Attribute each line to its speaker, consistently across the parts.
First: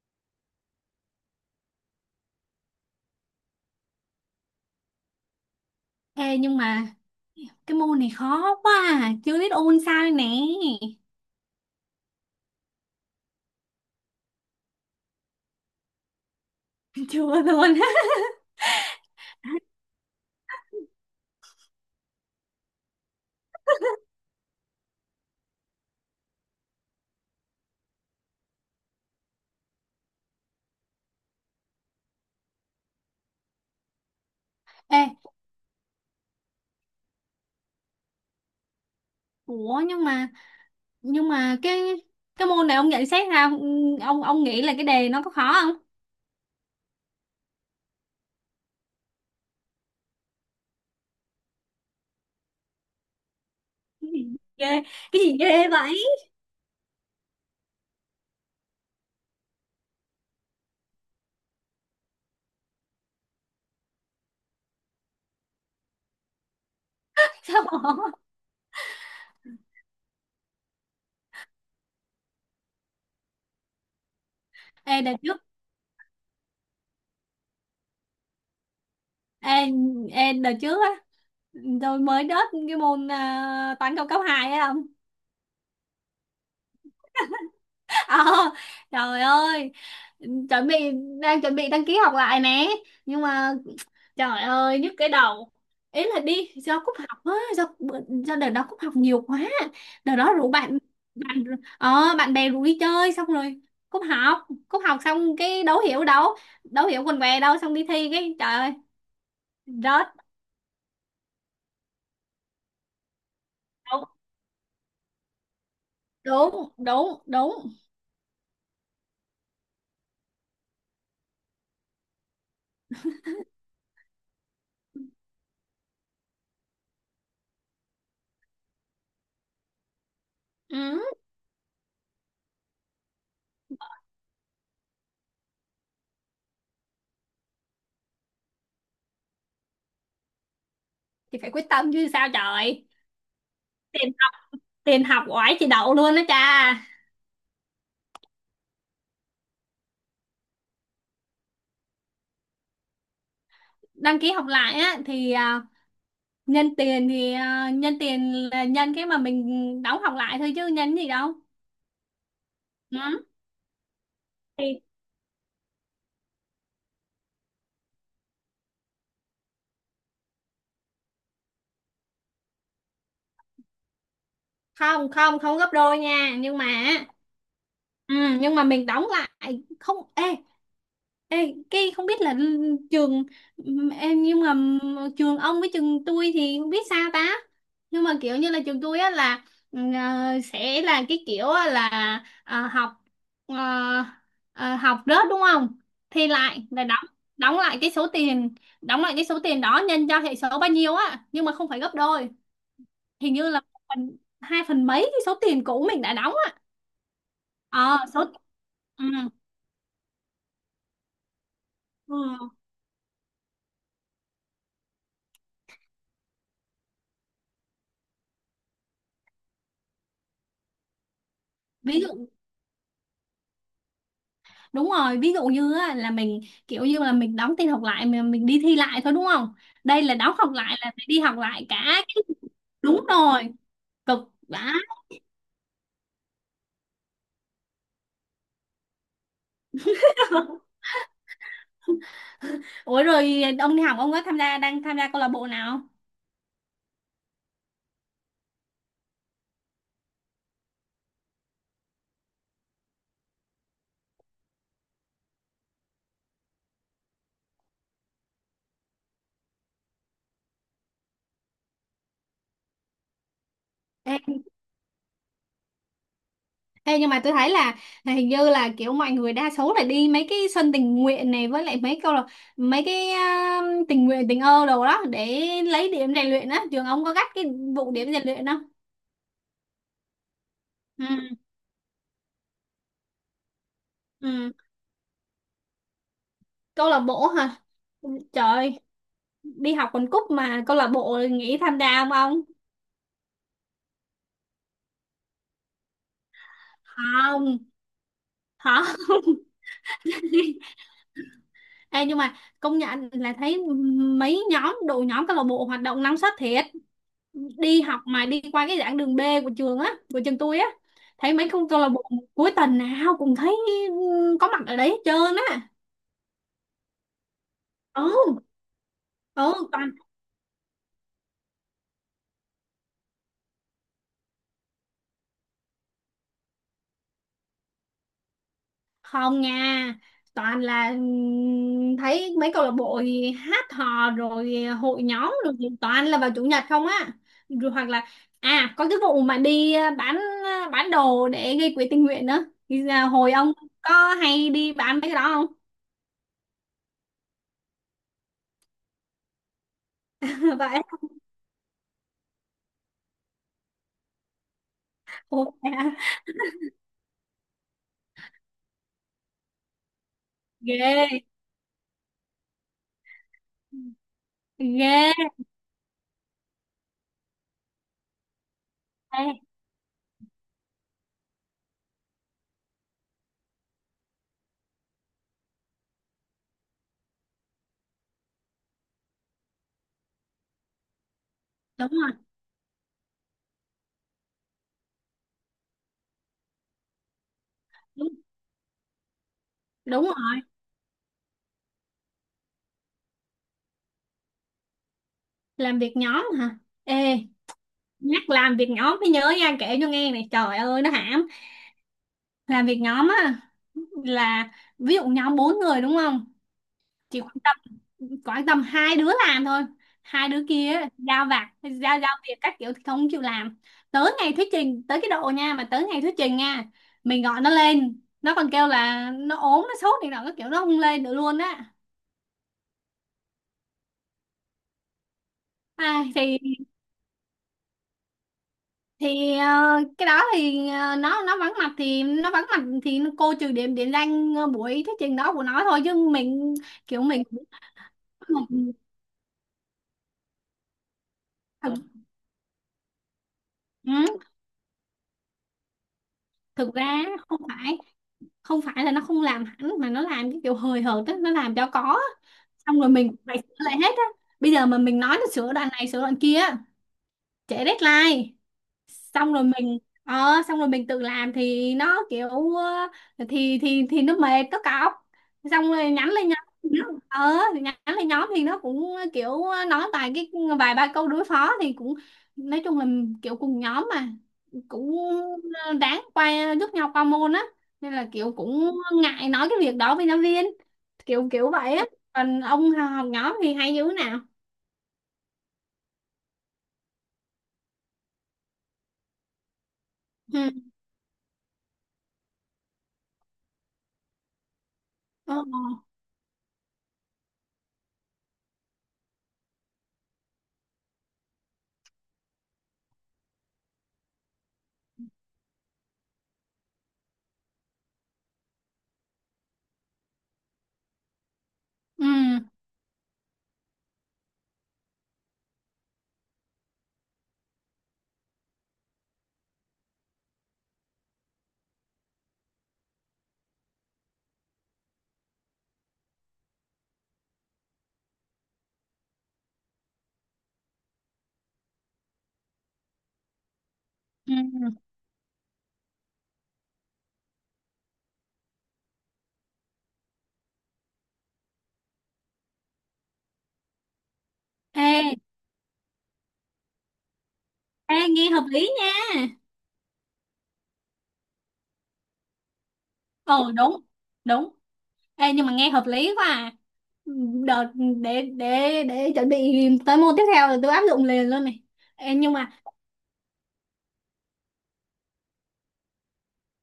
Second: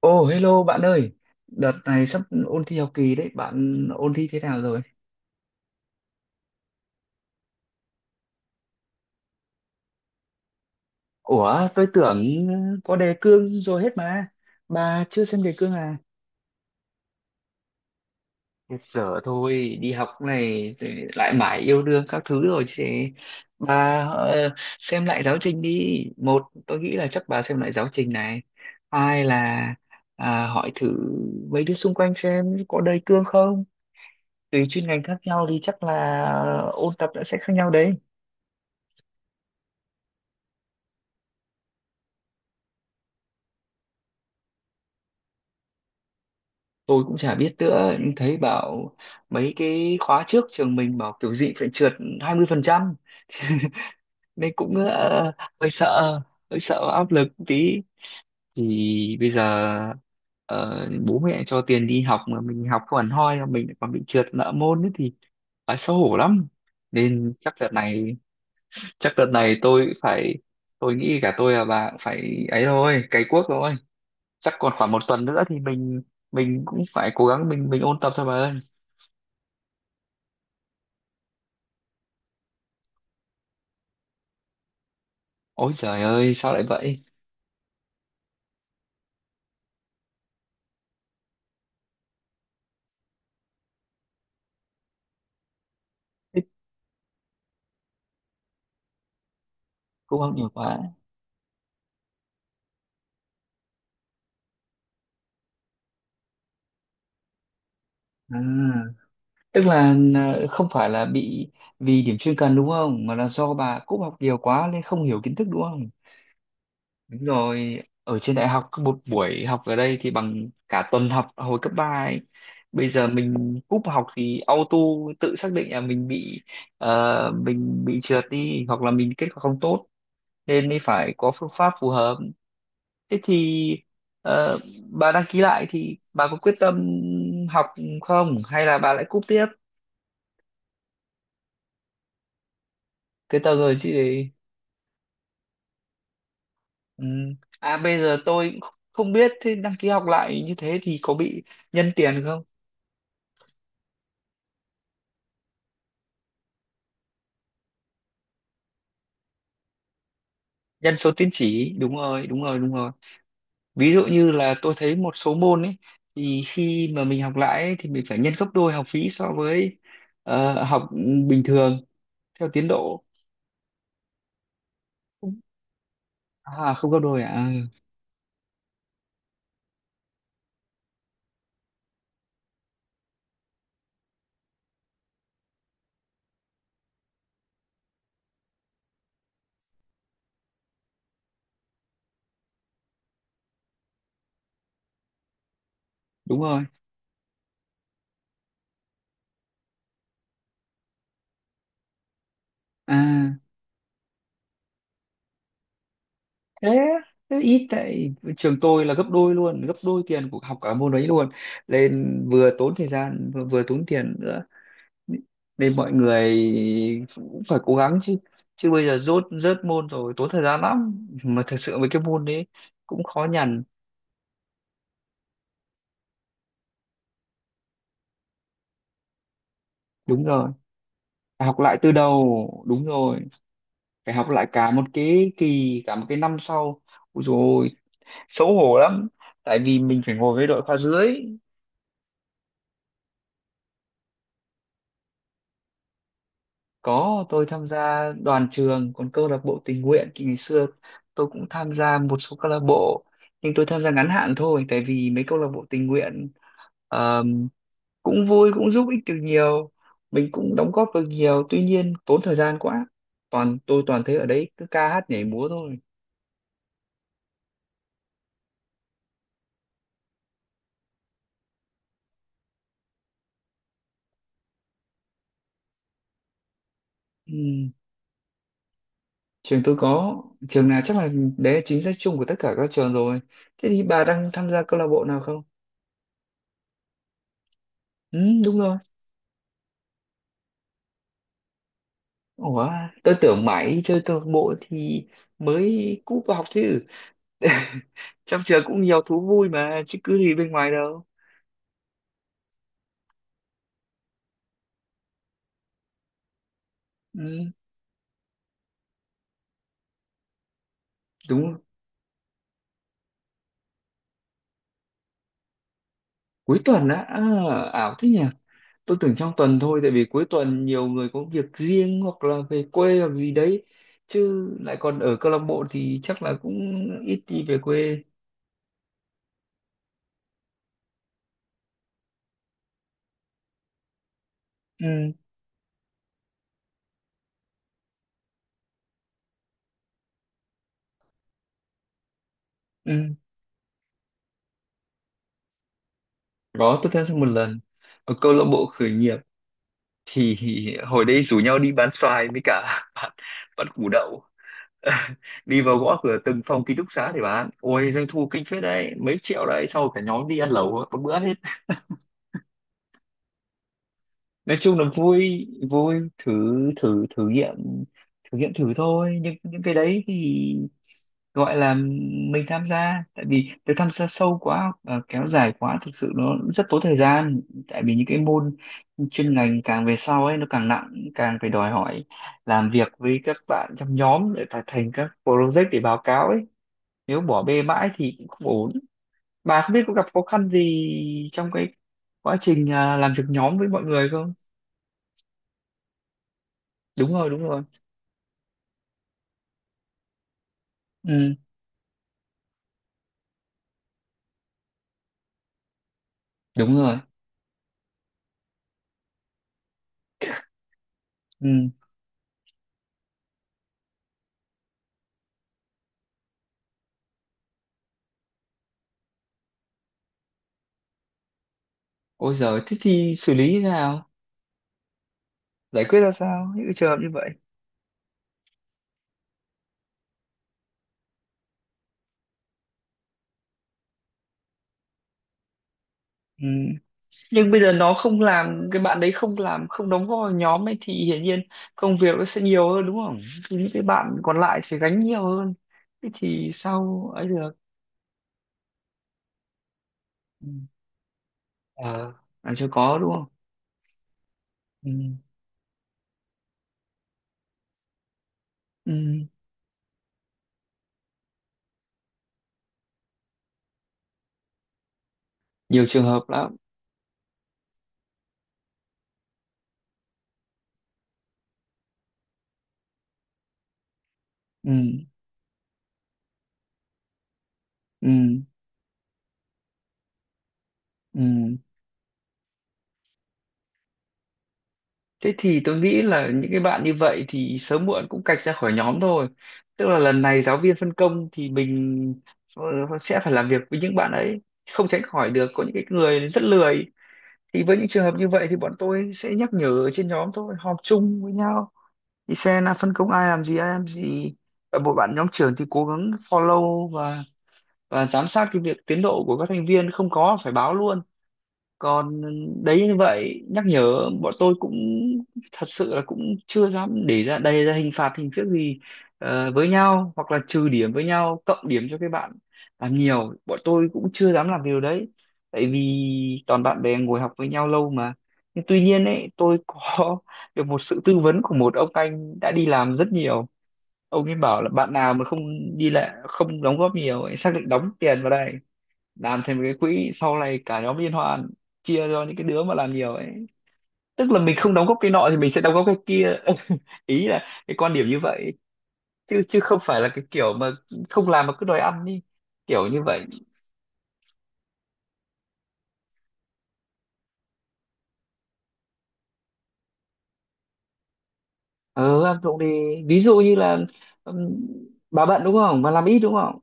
Speaker 1: Ồ, hello bạn ơi, đợt này sắp ôn thi học kỳ đấy, bạn ôn thi thế nào rồi?
Speaker 2: Ê, nhưng mà cái môn này khó quá à. Chưa biết ôn sao đây nè.
Speaker 1: Ủa, tôi tưởng có đề cương rồi hết mà, bà chưa xem đề cương à?
Speaker 2: Chưa luôn.
Speaker 1: Thiệt dở thôi, đi học này rồi lại mãi yêu đương các thứ rồi chứ. Bà, xem lại giáo trình đi. Một, tôi nghĩ là chắc bà xem lại giáo trình này. Hai là hỏi thử mấy đứa xung quanh xem có đề cương không. Tùy chuyên
Speaker 2: Ê,
Speaker 1: ngành khác nhau thì chắc là ôn tập đã sẽ khác nhau đấy.
Speaker 2: ủa nhưng mà cái môn này ông nhận xét ra ông nghĩ là cái đề nó có khó không?
Speaker 1: Tôi cũng chả biết nữa, nhưng thấy bảo mấy cái khóa trước trường mình bảo kiểu gì phải trượt 20%,
Speaker 2: Cái gì
Speaker 1: nên cũng
Speaker 2: ghê, cái gì ghê
Speaker 1: hơi
Speaker 2: vậy?
Speaker 1: sợ, hơi sợ áp lực một tí. Thì bây giờ ờ, bố mẹ cho tiền đi học mà mình học không hẳn hoi, mà mình lại còn bị trượt nợ môn ấy thì phải xấu hổ lắm. Nên chắc
Speaker 2: Sao
Speaker 1: đợt
Speaker 2: bỏ?
Speaker 1: này chắc đợt này tôi phải, tôi nghĩ cả tôi và bà cũng phải ấy thôi, cày cuốc thôi. Chắc còn khoảng một
Speaker 2: Ê đợt
Speaker 1: tuần
Speaker 2: trước,
Speaker 1: nữa thì mình cũng phải cố gắng, mình ôn tập thôi bà ơi.
Speaker 2: ê, ê đợt trước á, tôi mới đớt cái môn toán cao cấp 2 á.
Speaker 1: Ôi trời ơi, sao lại vậy?
Speaker 2: Ờ, trời ơi chuẩn bị đang chuẩn bị đăng ký học lại nè, nhưng mà trời ơi nhức cái đầu. Ý là
Speaker 1: Thế.
Speaker 2: đi do cúp học á do đợt đó cúp học nhiều quá. Đợt
Speaker 1: Cô
Speaker 2: đó
Speaker 1: không nhiều
Speaker 2: rủ
Speaker 1: quá.
Speaker 2: bạn, bạn bạn bè rủ đi chơi, xong rồi cúp học xong cái đấu hiểu đâu, đấu hiểu quần què đâu, xong đi thi cái
Speaker 1: À,
Speaker 2: trời ơi
Speaker 1: tức là
Speaker 2: rớt.
Speaker 1: không phải là bị vì điểm chuyên cần đúng không? Mà là do bà cúp
Speaker 2: Đúng
Speaker 1: học nhiều quá nên không hiểu kiến thức đúng không?
Speaker 2: đúng đúng
Speaker 1: Đúng
Speaker 2: đúng.
Speaker 1: rồi, ở trên đại học cứ một buổi học ở đây thì bằng cả tuần học hồi cấp ba ấy. Bây giờ mình cúp học thì auto tự xác định là mình bị trượt đi, hoặc là mình kết quả không tốt, nên mới
Speaker 2: Ừ.
Speaker 1: phải có phương pháp phù hợp. Thế thì ờ, bà đăng ký lại thì bà có quyết tâm học không, hay là bà lại cúp tiếp?
Speaker 2: Thì phải quyết tâm chứ sao trời.
Speaker 1: Cái tờ người chị
Speaker 2: Tiền
Speaker 1: đấy.
Speaker 2: tiền học oải chị đậu luôn đó cha.
Speaker 1: Ừ. À bây giờ tôi cũng không biết, thế đăng ký học lại như thế thì có bị nhân tiền không?
Speaker 2: Đăng ký học lại á thì, à, nhân tiền là nhân cái mà mình đóng học lại thôi chứ nhân
Speaker 1: Nhân
Speaker 2: gì
Speaker 1: số tín
Speaker 2: đâu.
Speaker 1: chỉ, đúng rồi, đúng rồi, đúng rồi.
Speaker 2: Ừ.
Speaker 1: Ví dụ như là tôi
Speaker 2: Thì
Speaker 1: thấy một số môn ấy, thì khi mà mình học lại ấy, thì mình phải nhân gấp đôi học phí so với học bình thường theo tiến độ.
Speaker 2: không không không gấp đôi nha, nhưng
Speaker 1: À
Speaker 2: mà,
Speaker 1: không gấp đôi à. Ừ,
Speaker 2: ừ, nhưng mà mình đóng lại không. Ê, cái không biết là trường, em nhưng mà trường ông với trường tôi thì không biết sao ta. Nhưng mà kiểu như là trường tôi á là, sẽ là cái kiểu á là, ờ, học ờ, học rớt đúng không, thì
Speaker 1: đúng rồi.
Speaker 2: lại là đóng, đóng lại cái số tiền đóng lại cái số tiền đó nhân cho hệ số bao nhiêu á, nhưng mà không phải gấp đôi. Hình
Speaker 1: À
Speaker 2: như là một phần hai phần mấy cái số tiền cũ mình đã đóng á.
Speaker 1: thế thế ít,
Speaker 2: Ờ
Speaker 1: tại
Speaker 2: số
Speaker 1: trường tôi là
Speaker 2: Ừ.
Speaker 1: gấp đôi luôn, gấp đôi tiền của học cả môn đấy luôn.
Speaker 2: Ờ,
Speaker 1: Nên vừa tốn thời gian, vừa tốn tiền nữa. Nên mọi người cũng phải cố gắng chứ chứ bây giờ rốt rớt môn rồi tốn thời gian lắm, mà thật sự với
Speaker 2: ví
Speaker 1: cái môn
Speaker 2: dụ
Speaker 1: đấy cũng khó nhằn.
Speaker 2: Đúng rồi. Ví dụ như á, là mình kiểu như là mình đóng tin học lại, mình đi thi lại thôi đúng không? Đây là
Speaker 1: Đúng
Speaker 2: đóng
Speaker 1: rồi,
Speaker 2: học lại là phải đi học
Speaker 1: phải học
Speaker 2: lại
Speaker 1: lại từ
Speaker 2: cả.
Speaker 1: đầu, đúng
Speaker 2: Đúng
Speaker 1: rồi,
Speaker 2: rồi.
Speaker 1: phải
Speaker 2: Cực.
Speaker 1: học lại cả
Speaker 2: Đã.
Speaker 1: một cái kỳ, cả một cái năm sau. Ôi dồi ôi, xấu hổ lắm tại vì mình phải ngồi với đội khoa dưới.
Speaker 2: Ủa rồi ông đi học ông có tham gia, câu lạc bộ nào không?
Speaker 1: Có, tôi tham gia đoàn trường, còn câu lạc bộ tình nguyện thì ngày xưa tôi cũng tham gia một số câu lạc bộ, nhưng tôi tham gia ngắn hạn thôi, tại vì mấy câu lạc bộ tình nguyện ờm, cũng vui, cũng giúp ích được nhiều, mình cũng đóng góp được nhiều, tuy nhiên tốn thời gian quá. Toàn tôi toàn
Speaker 2: Ê,
Speaker 1: thấy ở đấy cứ ca hát nhảy múa thôi.
Speaker 2: ê, Nhưng mà tôi thấy là, hình như là kiểu mọi người đa số là đi mấy cái sân tình nguyện này với lại, mấy câu là mấy cái, tình nguyện tình ơ đồ đó để lấy điểm rèn luyện á. Trường ông có gắt cái
Speaker 1: Ừm.
Speaker 2: vụ điểm rèn luyện không?
Speaker 1: Trường tôi có, trường nào chắc
Speaker 2: Ừ,
Speaker 1: là đấy là chính sách chung của tất cả các trường rồi. Thế thì bà đang tham
Speaker 2: ừ.
Speaker 1: gia câu lạc bộ nào không?
Speaker 2: Câu lạc bộ hả? Ừ,
Speaker 1: Ừ, đúng rồi.
Speaker 2: trời, đi học quần cúc mà câu lạc bộ nghĩ tham gia không ông.
Speaker 1: Ủa, tôi tưởng mãi chơi câu lạc bộ thì mới cúp vào học chứ.
Speaker 2: Không.
Speaker 1: Trong trường cũng
Speaker 2: Không.
Speaker 1: nhiều thú vui mà, chứ cứ gì bên ngoài đâu.
Speaker 2: Ê, nhưng mà công nhận là thấy mấy nhóm, đội nhóm câu lạc bộ hoạt động năng suất thiệt.
Speaker 1: Ừ,
Speaker 2: Đi học mà đi qua cái giảng đường B của trường tôi á, thấy
Speaker 1: đúng
Speaker 2: mấy
Speaker 1: rồi.
Speaker 2: con câu lạc bộ cuối tuần nào cũng thấy, ừ, có mặt ở đấy hết trơn á.
Speaker 1: Cuối tuần á, ảo thế
Speaker 2: Ừ.
Speaker 1: nhỉ. Tôi tưởng trong
Speaker 2: Ừ.
Speaker 1: tuần thôi, tại vì cuối tuần nhiều người có việc riêng hoặc là về quê hoặc gì đấy. Chứ lại còn ở câu lạc bộ thì chắc là cũng ít đi về quê.
Speaker 2: Không nha, toàn là, thấy mấy câu lạc bộ thì hát hò rồi hội
Speaker 1: Ừ,
Speaker 2: nhóm rồi thì toàn là vào chủ nhật không á. Rồi hoặc là, có cái vụ mà đi, à, bán đồ để gây quỹ tình nguyện nữa thì là
Speaker 1: ừ.
Speaker 2: hồi ông có hay đi bán mấy cái đó không?
Speaker 1: Đó, tôi tham gia một lần. Ở câu lạc bộ khởi nghiệp thì
Speaker 2: Vậy.
Speaker 1: hồi đấy rủ nhau đi bán xoài với cả bán, bán củ đậu
Speaker 2: Ủa,
Speaker 1: đi vào
Speaker 2: à,
Speaker 1: gõ cửa từng phòng ký túc xá để bán, ôi doanh thu kinh phết đấy, mấy triệu đấy, sau cả nhóm đi ăn
Speaker 2: ghê.
Speaker 1: lẩu có bữa hết. Nói chung là
Speaker 2: Ghê.
Speaker 1: vui, vui thử, thử thử nghiệm, thử nghiệm thử thôi,
Speaker 2: Ê,
Speaker 1: nhưng những cái đấy thì gọi là mình tham gia, tại vì nếu tham gia sâu quá, kéo dài quá thực sự nó rất tốn thời gian. Tại vì những cái môn chuyên ngành càng về sau ấy nó càng nặng, càng phải đòi
Speaker 2: đúng
Speaker 1: hỏi
Speaker 2: rồi.
Speaker 1: làm việc với các bạn trong nhóm để phải thành các project để báo cáo ấy, nếu bỏ bê mãi
Speaker 2: Đúng,
Speaker 1: thì cũng không ổn. Bà không biết có gặp
Speaker 2: đúng
Speaker 1: khó
Speaker 2: rồi.
Speaker 1: khăn gì trong cái quá trình làm việc nhóm với mọi người không?
Speaker 2: Làm việc nhóm hả?
Speaker 1: Đúng
Speaker 2: Ê,
Speaker 1: rồi, đúng rồi.
Speaker 2: nhắc làm việc nhóm mới nhớ nha, kể cho nghe này, trời ơi nó hãm.
Speaker 1: Ừ,
Speaker 2: Làm việc nhóm á là, ví dụ nhóm bốn người đúng không,
Speaker 1: đúng rồi.
Speaker 2: chỉ quan tâm, hai đứa làm thôi. Hai đứa kia á, giao vặt,
Speaker 1: Ừ.
Speaker 2: giao giao việc các kiểu thì không chịu làm. Tới ngày thuyết trình tới cái độ nha mà Tới ngày thuyết trình nha, mình gọi nó lên nó còn kêu là nó ốm nó sốt thì nào các kiểu, nó không lên được luôn á.
Speaker 1: Ôi giời, thế thì xử lý như thế nào, giải quyết
Speaker 2: à,
Speaker 1: ra
Speaker 2: thì
Speaker 1: sao những cái trường hợp như vậy?
Speaker 2: cái đó thì, nó vắng mặt thì nó vắng mặt cô trừ điểm, điểm danh, buổi thuyết trình đó của nó thôi, chứ
Speaker 1: Ừ.
Speaker 2: mình kiểu mình,
Speaker 1: Nhưng bây giờ nó không làm, cái bạn đấy không làm, không đóng góp vào nhóm ấy thì hiển nhiên công việc nó sẽ nhiều hơn đúng không, thì những cái
Speaker 2: ừ.
Speaker 1: bạn còn lại sẽ gánh nhiều hơn. Thế thì
Speaker 2: Thực ra
Speaker 1: sao ấy
Speaker 2: không
Speaker 1: được.
Speaker 2: phải không phải là nó không làm hẳn, mà nó làm cái
Speaker 1: Ừ.
Speaker 2: kiểu hời hợt á, nó làm cho có.
Speaker 1: Ờ, làm cho
Speaker 2: Xong rồi
Speaker 1: có đúng
Speaker 2: mình
Speaker 1: không.
Speaker 2: phải sửa lại hết á, bây giờ mà
Speaker 1: Ừ.
Speaker 2: mình nói nó sửa đoạn này sửa đoạn kia á, trễ deadline.
Speaker 1: Ừ.
Speaker 2: Xong rồi mình, xong rồi mình tự làm thì nó kiểu, ờ, thì nó mệt nó cọc, xong
Speaker 1: Nhiều
Speaker 2: rồi
Speaker 1: trường
Speaker 2: nhắn
Speaker 1: hợp
Speaker 2: lên nhóm
Speaker 1: lắm.
Speaker 2: thì nhắn lên nhóm thì nó cũng kiểu nói vài ba câu đối phó thì cũng, nói chung là kiểu cùng nhóm mà,
Speaker 1: Ừ,
Speaker 2: cũng, ờ, đáng quay giúp nhau qua môn á, nên
Speaker 1: ừ,
Speaker 2: là kiểu cũng ngại nói cái việc đó với giáo viên, kiểu kiểu
Speaker 1: ừ.
Speaker 2: vậy á. Còn ông học nhóm thì hay dữ nào.
Speaker 1: Thế thì tôi nghĩ là những cái bạn như vậy thì sớm muộn cũng cạch ra khỏi nhóm thôi. Tức là lần này
Speaker 2: Ừ.
Speaker 1: giáo viên phân công thì mình ờ, sẽ phải làm việc với những bạn ấy, không tránh khỏi
Speaker 2: Ờ.
Speaker 1: được có những cái người rất lười. Thì với những trường hợp như vậy thì bọn tôi sẽ nhắc nhở ở trên nhóm thôi, họp chung với nhau thì xem là phân công ai làm gì, ai làm gì, và một bạn nhóm trưởng thì cố gắng follow và giám sát cái việc tiến độ của các thành viên, không có phải báo luôn.
Speaker 2: Ừ.
Speaker 1: Còn đấy, như vậy nhắc nhở, bọn tôi cũng thật sự là cũng chưa dám để ra đây, ra hình phạt hình thức gì với nhau, hoặc là trừ điểm với nhau, cộng điểm cho các bạn làm nhiều, bọn tôi cũng chưa dám làm điều đấy, tại vì toàn bạn bè ngồi học với nhau lâu mà. Nhưng tuy nhiên ấy, tôi có được một sự tư vấn của một ông anh đã đi làm rất nhiều. Ông
Speaker 2: Ừ.
Speaker 1: ấy bảo là
Speaker 2: Ừ.
Speaker 1: bạn nào mà không đi lại, không đóng góp nhiều ấy, xác định đóng tiền vào đây làm thành một cái quỹ, sau này cả nhóm liên hoan, chia cho những cái đứa mà làm nhiều ấy. Tức là mình không đóng góp cái
Speaker 2: Ê,
Speaker 1: nọ thì mình sẽ đóng góp cái kia, ý là cái quan
Speaker 2: ê
Speaker 1: điểm như
Speaker 2: nghe hợp
Speaker 1: vậy.
Speaker 2: lý nha.
Speaker 1: Chứ chứ không phải là cái kiểu mà không làm mà cứ đòi ăn đi, kiểu như vậy.
Speaker 2: Ờ đúng. Đúng. Ê, nhưng mà nghe hợp lý quá à. Đợt, để chuẩn bị tới môn tiếp theo là tôi áp dụng liền luôn này. Ê,
Speaker 1: Ờ
Speaker 2: nhưng
Speaker 1: ăn
Speaker 2: mà,
Speaker 1: trộm đi. Ví dụ như là ừm, bà bận đúng không, mà làm ít đúng không,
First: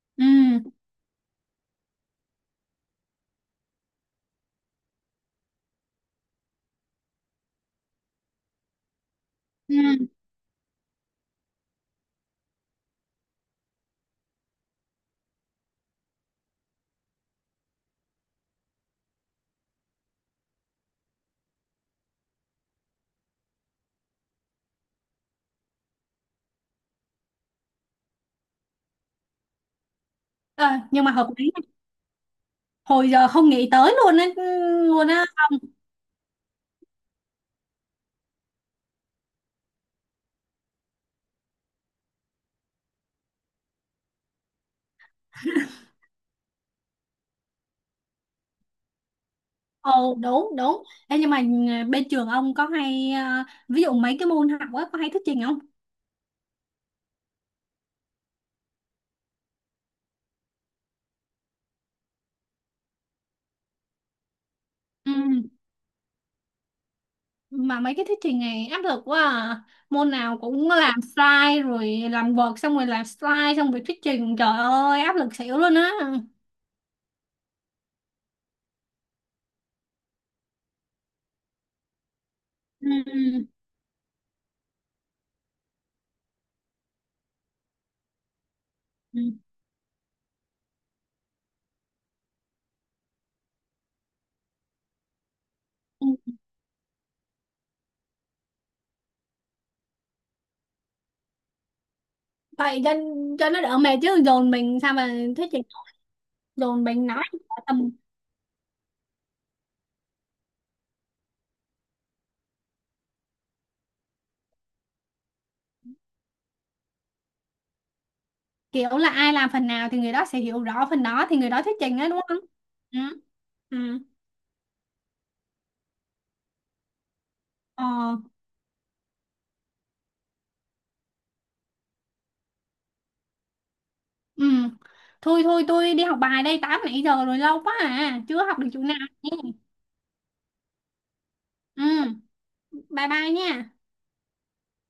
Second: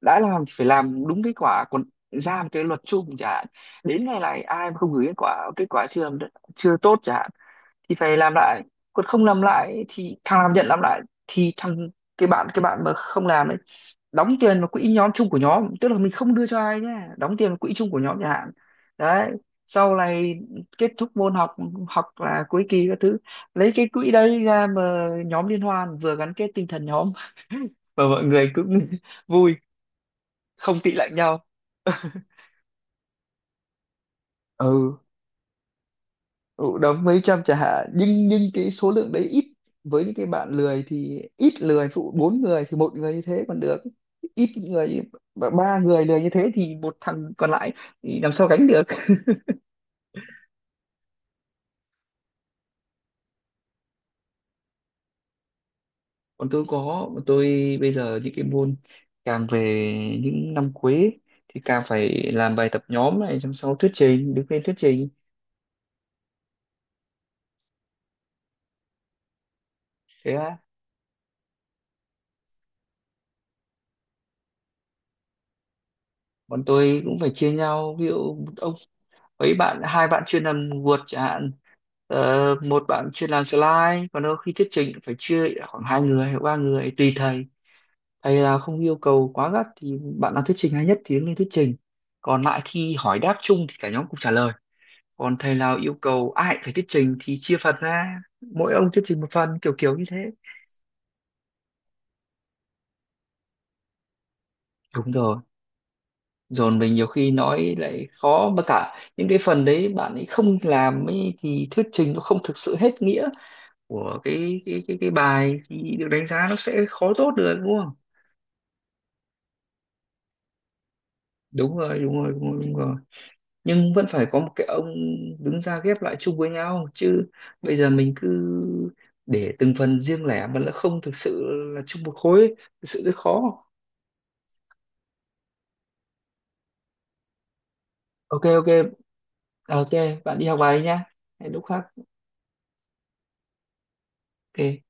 Speaker 1: đã
Speaker 2: ừ,
Speaker 1: làm thì phải làm đúng kết quả, còn ra một cái luật chung chẳng hạn, đến ngày này ai mà không gửi kết quả, kết quả chưa làm chưa tốt chẳng hạn, thì phải làm lại. Còn không làm lại
Speaker 2: ừ,
Speaker 1: thì thằng làm nhận làm lại, thì thằng, cái bạn mà không làm ấy, đóng tiền vào quỹ nhóm, chung của nhóm, tức là mình không đưa cho ai nhé, đóng tiền vào quỹ chung của nhóm chẳng hạn. Đấy, sau này kết thúc môn học hoặc là cuối kỳ các thứ, lấy cái quỹ đấy ra mà nhóm liên hoan, vừa gắn kết tinh thần nhóm và mọi người cũng vui,
Speaker 2: ờ,
Speaker 1: không tị
Speaker 2: nhưng mà
Speaker 1: lạnh
Speaker 2: hợp
Speaker 1: nhau.
Speaker 2: lý, hồi giờ không nghĩ tới luôn á,
Speaker 1: Ừ.
Speaker 2: luôn á.
Speaker 1: Ừ, đóng mấy trăm chả hạn, nhưng cái số lượng đấy ít. Với những cái bạn lười thì ít lười phụ, bốn người thì một người như thế còn được, ít người, và ba người lười như thế thì một thằng còn lại thì làm sao gánh được.
Speaker 2: Ồ đúng đúng. Ê, nhưng mà, ờ, bên trường ông có hay, ờ, ví dụ mấy cái môn học á có hay thuyết trình không?
Speaker 1: Còn tôi bây giờ những cái môn càng về những năm cuối ấy, thì càng phải làm bài tập nhóm này, xong sau thuyết trình, đứng lên thuyết trình.
Speaker 2: Ừ. Mà mấy cái thuyết trình này áp lực quá à. Môn
Speaker 1: Thế
Speaker 2: nào
Speaker 1: á,
Speaker 2: cũng làm slide rồi làm vợt xong rồi làm slide xong rồi thuyết trình. Trời ơi áp lực xỉu luôn á.
Speaker 1: bọn tôi cũng phải chia nhau, ví dụ ông ấy, bạn, hai bạn chuyên làm Word chẳng hạn, một
Speaker 2: Ừ.
Speaker 1: bạn chuyên làm
Speaker 2: Ừ.
Speaker 1: slide, còn đôi khi thuyết trình cũng phải chia khoảng hai người hoặc ba người tùy thầy. Thầy là không yêu cầu
Speaker 2: Ừ.
Speaker 1: quá gắt thì bạn nào thuyết trình hay nhất thì đứng lên thuyết trình, còn lại khi hỏi đáp chung thì cả nhóm cùng trả lời. Còn thầy nào yêu
Speaker 2: Ừ.
Speaker 1: cầu ai phải thuyết trình thì chia phần ra, mỗi ông thuyết trình một phần, kiểu kiểu như thế.
Speaker 2: Vậy cho nó đỡ mệt chứ dồn mình sao mà
Speaker 1: Đúng rồi.
Speaker 2: thuyết trình.
Speaker 1: Dồn
Speaker 2: Dồn
Speaker 1: mình nhiều
Speaker 2: mình nói
Speaker 1: khi nói
Speaker 2: tầm,
Speaker 1: lại khó, mà cả những cái phần đấy bạn ấy không làm ấy thì thuyết trình nó không thực sự hết nghĩa của cái bài, thì được đánh giá nó sẽ khó tốt được đúng không?
Speaker 2: kiểu là ai làm phần nào thì người đó sẽ hiểu rõ phần đó thì người đó
Speaker 1: Đúng
Speaker 2: thuyết
Speaker 1: rồi,
Speaker 2: trình á đúng
Speaker 1: đúng rồi,
Speaker 2: không?
Speaker 1: đúng rồi, đúng rồi.
Speaker 2: Ừ.
Speaker 1: Nhưng
Speaker 2: Ừ.
Speaker 1: vẫn phải có một cái ông đứng ra ghép lại chung với nhau chứ, bây giờ mình
Speaker 2: Ờ.
Speaker 1: cứ để từng phần riêng lẻ mà nó không thực sự là chung một khối ấy, thực sự rất khó.
Speaker 2: Ừ. Thôi thôi tôi đi học bài đây, 8 nãy giờ rồi lâu quá à,
Speaker 1: Ok,
Speaker 2: chưa học
Speaker 1: ok.
Speaker 2: được chỗ nào nhé.
Speaker 1: À, ok, bạn đi học bài đi nhá. Hẹn lúc
Speaker 2: Ừ,
Speaker 1: khác.
Speaker 2: bye bye nha.
Speaker 1: Ok.